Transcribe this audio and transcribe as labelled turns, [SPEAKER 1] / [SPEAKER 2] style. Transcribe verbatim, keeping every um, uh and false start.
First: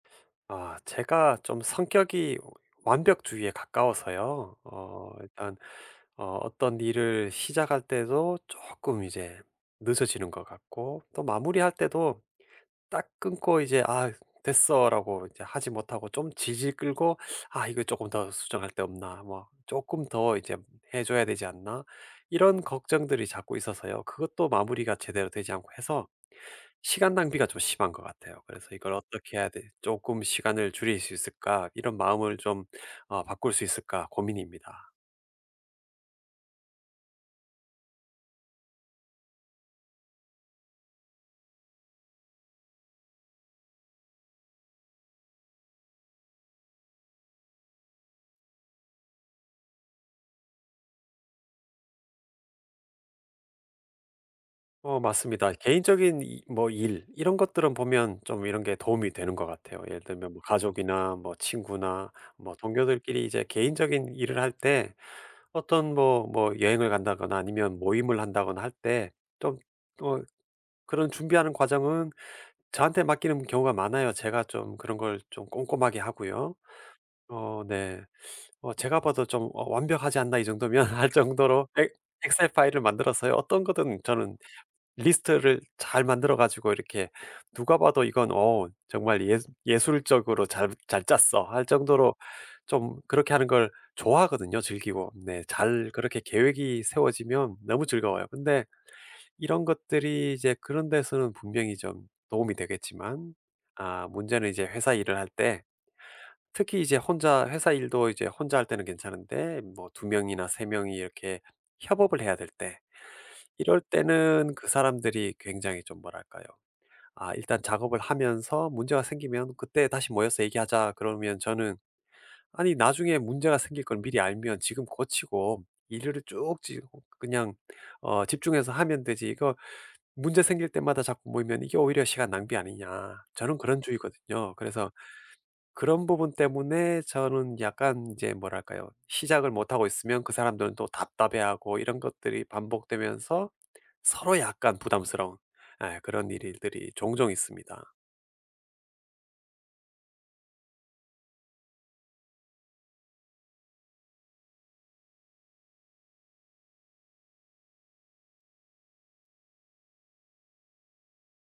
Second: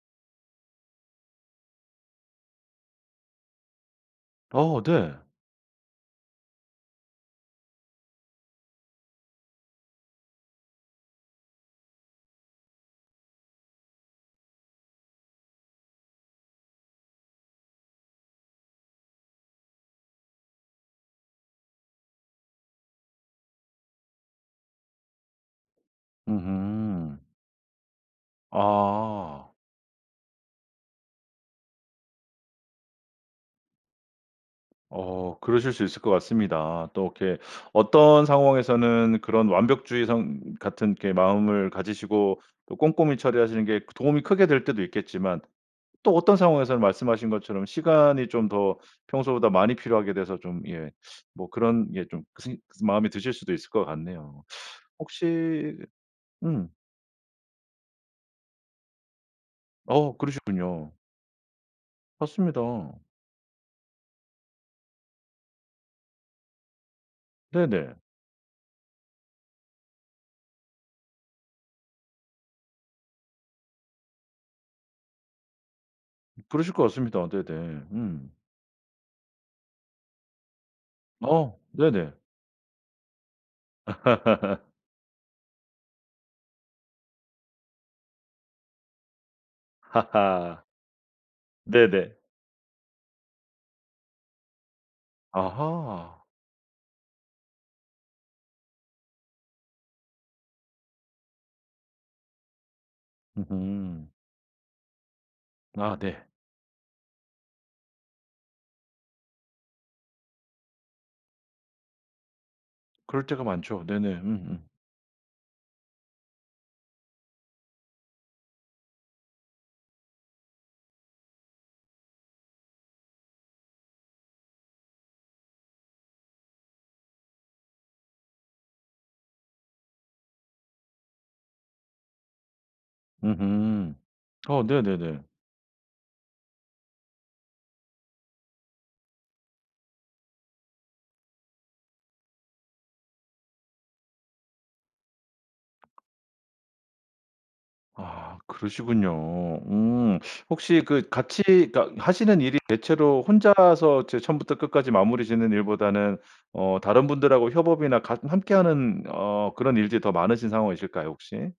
[SPEAKER 1] 아 제가 좀 성격이 오 완벽주의에 가까워서요.
[SPEAKER 2] 어
[SPEAKER 1] 어
[SPEAKER 2] 네.
[SPEAKER 1] 일단 어 어떤 일을 시작할 때도 쪼끔 이제 늦어지는 것 같고 또 마무리할 때도 딱 끊고 이제 '아 됐어.'라고 이제 하지 못하고 좀 질질 끌고 '아 이거 쪼끔 더 수정할 데 없나.' 뭐 '쪼끔 더 이제 해 줘야 되지 않나.' 이런 걱정들이 자꾸 있어서요. 그것도 마무리가 제대로 되지 않고 해서 시간
[SPEAKER 2] 음음.
[SPEAKER 1] 낭비가 좀 심한 것 같아요. 그래서 이걸 '어떻게 해야
[SPEAKER 2] 아.
[SPEAKER 1] 될 쪼끔 시간을 줄일 수 있을까 이런 마음을 좀 어 바꿀 수 있을까.' 고민입니다.
[SPEAKER 2] 어 그러실 수 있을 것 같습니다. 또 이렇게 어떤 상황에서는 그런 완벽주의성 같은 이렇게 마음을 가지시고 또 꼼꼼히 처리하시는 게 그 도움이 크게 될 때도 있겠지만 또 어떤 상황에서는 말씀하신 것처럼 시간이 좀 더 평소보다 많이 필요하게 돼서 좀 예 뭐 그런 예 좀 선생님 그 마음에 드실 수도 있을 것 같네요.
[SPEAKER 1] 어 맞습니다.
[SPEAKER 2] 혹시
[SPEAKER 1] 개인적인 이
[SPEAKER 2] 음.
[SPEAKER 1] 뭐 일 이런 것들은 보면 좀 이런 게 도움이 되는 것 같아요. 예를
[SPEAKER 2] 어
[SPEAKER 1] 들면 뭐
[SPEAKER 2] 그러시군요.
[SPEAKER 1] 가족이나 뭐 친구나 뭐
[SPEAKER 2] 맞습니다.
[SPEAKER 1] 동료들끼리 이제 개인적인 일을 할 때 어떤 뭐 뭐 여행을 간다거나 아니면
[SPEAKER 2] 네네.
[SPEAKER 1] 모임을 한다거나 할 때 좀 어 그런 준비하는 과정은 저한테 맡기는 경우가 많아요. 제가 좀 그런 걸 좀 꼼꼼하게 하고요.
[SPEAKER 2] 그러실 것 같습니다. 네네.
[SPEAKER 1] 어 네.
[SPEAKER 2] 음.
[SPEAKER 1] 어 제가 봐도 좀 어 '완벽하지 않나, 이 정도면.' 할
[SPEAKER 2] 어
[SPEAKER 1] 정도로 엑
[SPEAKER 2] 네네.
[SPEAKER 1] 엑셀 파일을 만들어서요 어떤 거든 저는 리스트를 잘 만들어 가지고 이렇게 누가 봐도 "이건 어 정말 예수 예술적으로
[SPEAKER 2] 하하.
[SPEAKER 1] 잘 잘 짰어." 할 정도로
[SPEAKER 2] 네네.
[SPEAKER 1] 좀 그렇게 하는 걸 좋아하거든요, 즐기고. 네. 잘 그렇게
[SPEAKER 2] 아하.
[SPEAKER 1] 계획이 세워지면 너무 즐거워요. 근데 이런 것들이 이제 그런 데서는 분명히 좀 도움이 되겠지만 아
[SPEAKER 2] 음흠.
[SPEAKER 1] 문제는 이제 회사 일을 할 때
[SPEAKER 2] 아 네.
[SPEAKER 1] 특히 이제 혼자 회사 일도 이제 혼자 할 때는 괜찮은데 뭐 두 명이나 세 명이 이렇게 협업을 해야 될 때
[SPEAKER 2] 그럴 때가
[SPEAKER 1] 이럴
[SPEAKER 2] 많죠. 네네.
[SPEAKER 1] 때는
[SPEAKER 2] 음음.
[SPEAKER 1] 그 사람들이 굉장히 좀 뭐랄까요. 아 "일단 작업을 하면서 문제가 생기면 그때 다시 모여서 얘기하자." 그러면 저는 "아니 나중에 문제가 생길 걸 미리 알면 지금 고치고 일을 쭉 지 그냥 어 집중해서 하면 되지 이거 문제 생길 때마다 자꾸 모이면 이게 오히려 시간 낭비 아니냐." 저는 그런
[SPEAKER 2] 음음.
[SPEAKER 1] 주의거든요.
[SPEAKER 2] 어
[SPEAKER 1] 그래서
[SPEAKER 2] 네네네.
[SPEAKER 1] 그런 부분 때문에 저는 약간 이제 뭐랄까요. 시작을 못 하고 있으면 그 사람들은 또 답답해하고 이런 것들이 반복되면서 서로 약간 부담스러운 예 그런 일이 들이 종종 있습니다.
[SPEAKER 2] 아 그러시군요. 음. 혹시 그 같이 그러니까 하시는 일이 대체로 혼자서 이제 처음부터 끝까지 마무리 짓는 일보다는 어 다른 분들 하고 협업이나 같 함께하는 어 그런 일들이 더 많으신 상황이실까요, 혹시?